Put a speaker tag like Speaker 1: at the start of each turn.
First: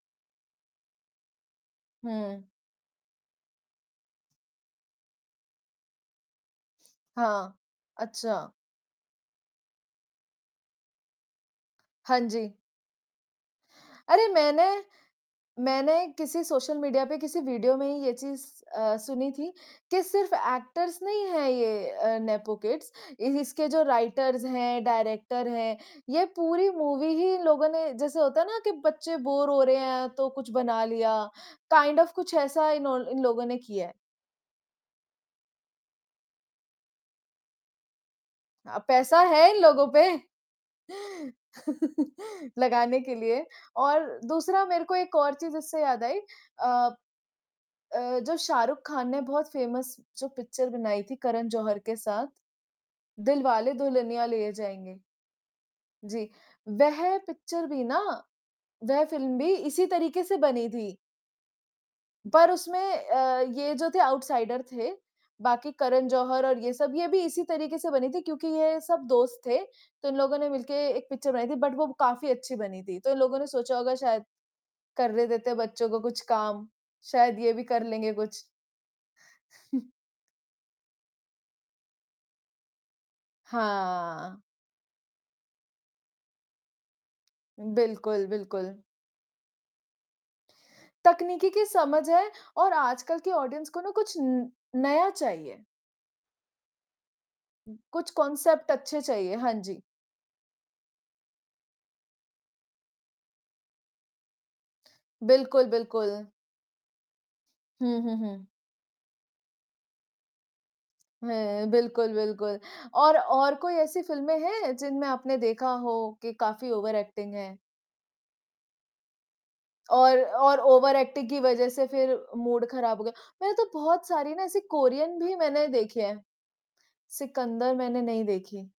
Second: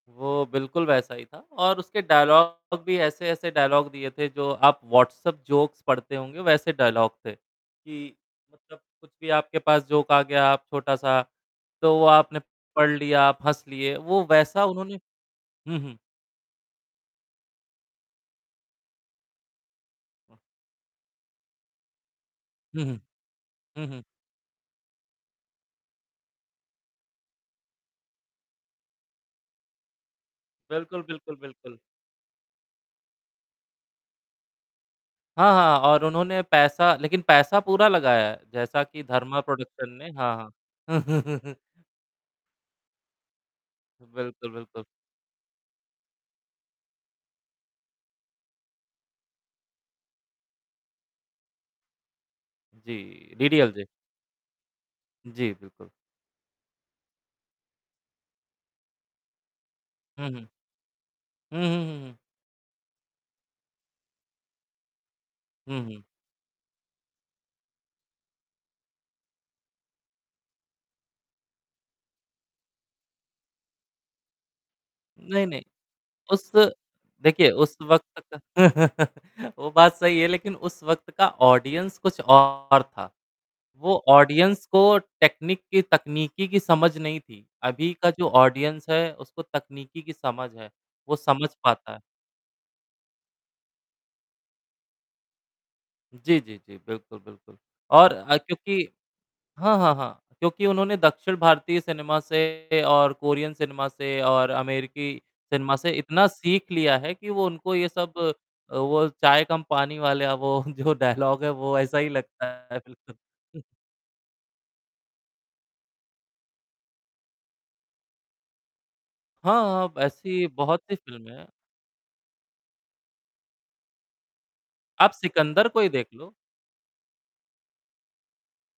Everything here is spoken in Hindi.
Speaker 1: वो बिल्कुल वैसा ही था और उसके
Speaker 2: हुँ।
Speaker 1: डायलॉग भी ऐसे-ऐसे डायलॉग दिए थे जो आप व्हाट्सएप जोक्स पढ़ते होंगे वैसे डायलॉग थे।
Speaker 2: हाँ।
Speaker 1: जी,
Speaker 2: अच्छा।
Speaker 1: मतलब कुछ भी आपके पास जोक का गया आप छोटा-सा, तो
Speaker 2: हाँ
Speaker 1: आपने
Speaker 2: जी।
Speaker 1: पढ़ लिया, आप हँस लिए, वो
Speaker 2: अरे! मैंने
Speaker 1: वैसा उन्होंने हुँ,
Speaker 2: मैंने
Speaker 1: हुँ।
Speaker 2: किसी सोशल मीडिया पे किसी वीडियो में ही ये चीज़ अ, सुनी थी कि सिर्फ एक्टर्स नहीं हैं ये अ, नेपो
Speaker 1: हुँ,
Speaker 2: किड्स
Speaker 1: हुँ।
Speaker 2: इ इसके जो
Speaker 1: उहुँ।
Speaker 2: राइटर्स हैं, डायरेक्टर हैं, ये पूरी मूवी ही इन लोगों ने जैसे होता है ना कि बच्चे बोर हो रहे हैं, तो कुछ बना
Speaker 1: बिल्कुल,
Speaker 2: लिया
Speaker 1: बिल्कुल, बिल्कुल।
Speaker 2: काइंड ऑफ कुछ ऐसा इनो इन लोगों ने किया है।
Speaker 1: हाँ, हाँ। और उन्होंने पैसा लेकिन पैसा पूरा लगाया है,
Speaker 2: अ,
Speaker 1: जैसा कि
Speaker 2: पैसा
Speaker 1: धर्मा
Speaker 2: है इन लोगों
Speaker 1: प्रोडक्शन
Speaker 2: पे
Speaker 1: ने हाँ, हाँ।
Speaker 2: लगाने के लिए और
Speaker 1: बिल्कुल,
Speaker 2: दूसरा मेरे
Speaker 1: बिल्कुल।
Speaker 2: को एक और चीज़ इससे याद आई अ अ, जो शाहरुख़ ख़ान ने बहुत फ़ेमस जो पिक्चर बनाई थी करण जौहर के साथ,
Speaker 1: जी, D D L
Speaker 2: Dilwale
Speaker 1: J.
Speaker 2: Dulhania Le जाएँगे।
Speaker 1: जी बिल्कुल।
Speaker 2: जी। वह पिक्चर भी ना वह फ़िल्म भी इसी तरीके
Speaker 1: हुँ,
Speaker 2: से
Speaker 1: हुँ।
Speaker 2: बनी थी।
Speaker 1: हुँ, हुँ, हुँ, हुँ।
Speaker 2: पर उसमें अ, ये जो थे आउटसाइडर थे, बाकी
Speaker 1: हुँ, हुँ।
Speaker 2: करन ज़ोहर और ये सब, ये भी इसी तरीके से बनी थी क्योंकि ये सब दोस्त थे तो इन लोगों ने मिल के एक पिक्चर बनाई थी बट वो काफ़ी अच्छी बनी थी, तो इन लोगों ने सोचा होगा शायद, करने
Speaker 1: नहीं,
Speaker 2: देते हैं
Speaker 1: नहीं।
Speaker 2: बच्चों को कुछ
Speaker 1: उस
Speaker 2: काम, शायद
Speaker 1: देखिए
Speaker 2: ये भी
Speaker 1: उस
Speaker 2: कर लेंगे
Speaker 1: वक़्त
Speaker 2: कुछ।
Speaker 1: तक वो बात सही है लेकिन उस वक़्त का ऑडियंस कुछ और था, वो
Speaker 2: हाँ।
Speaker 1: ऑडियंस को टेक्निक की तकनीकी की समझ नहीं थी, अभी का
Speaker 2: बिल्कुल,
Speaker 1: जो
Speaker 2: बिल्कुल।
Speaker 1: ऑडियंस है उसको तकनीकी की समझ है। वो समझ
Speaker 2: तकनीकी की
Speaker 1: पाता है।
Speaker 2: समझ है और आजकल की ऑडियंस को ना कुछ न नया चाहिए।
Speaker 1: जी, जी, जी। बिल्कुल, बिल्कुल।
Speaker 2: कुछ
Speaker 1: और अ,
Speaker 2: कॉन्सेप्ट
Speaker 1: क्योंकि
Speaker 2: अच्छे चाहिए। हाँ
Speaker 1: हाँ,
Speaker 2: जी।
Speaker 1: हाँ, हाँ क्योंकि उन्होंने दक्षिण भारतीय सिनेमा से और कोरियन सिनेमा से और अमेरिकी
Speaker 2: बिल्कुल,
Speaker 1: सिनेमा से
Speaker 2: बिल्कुल।
Speaker 1: इतना सीख लिया है कि वो उनको ये
Speaker 2: हुँ, हुँ,
Speaker 1: सब
Speaker 2: हुँ।
Speaker 1: अ, वो चाय कम पानी वाले अब वो जो डायलॉग है
Speaker 2: हुँ,
Speaker 1: वो ऐसा ही
Speaker 2: बिल्कुल,
Speaker 1: लगता
Speaker 2: बिल्कुल।
Speaker 1: है बिल्कुल।
Speaker 2: और और कोई ऐसी फ़िल्में हैं जिनमें आपने देखा हो कि काफ़ी ओवर एक्टिंग है?
Speaker 1: हाँ, हाँ।
Speaker 2: और
Speaker 1: वेेसी
Speaker 2: और
Speaker 1: बहुत सी
Speaker 2: ओवरएक्टिंग
Speaker 1: फ़िल्म
Speaker 2: की
Speaker 1: है।
Speaker 2: वज़ह से फिर मूड खराब हो गया, मैंने तो बहुत सारी ना ऐसी
Speaker 1: आप
Speaker 2: कोरियन भी
Speaker 1: सिकंदर
Speaker 2: मैंने
Speaker 1: को ही
Speaker 2: देखी
Speaker 1: देख
Speaker 2: हैं
Speaker 1: लो।
Speaker 2: सिकंदर मैंने नहीं देखी।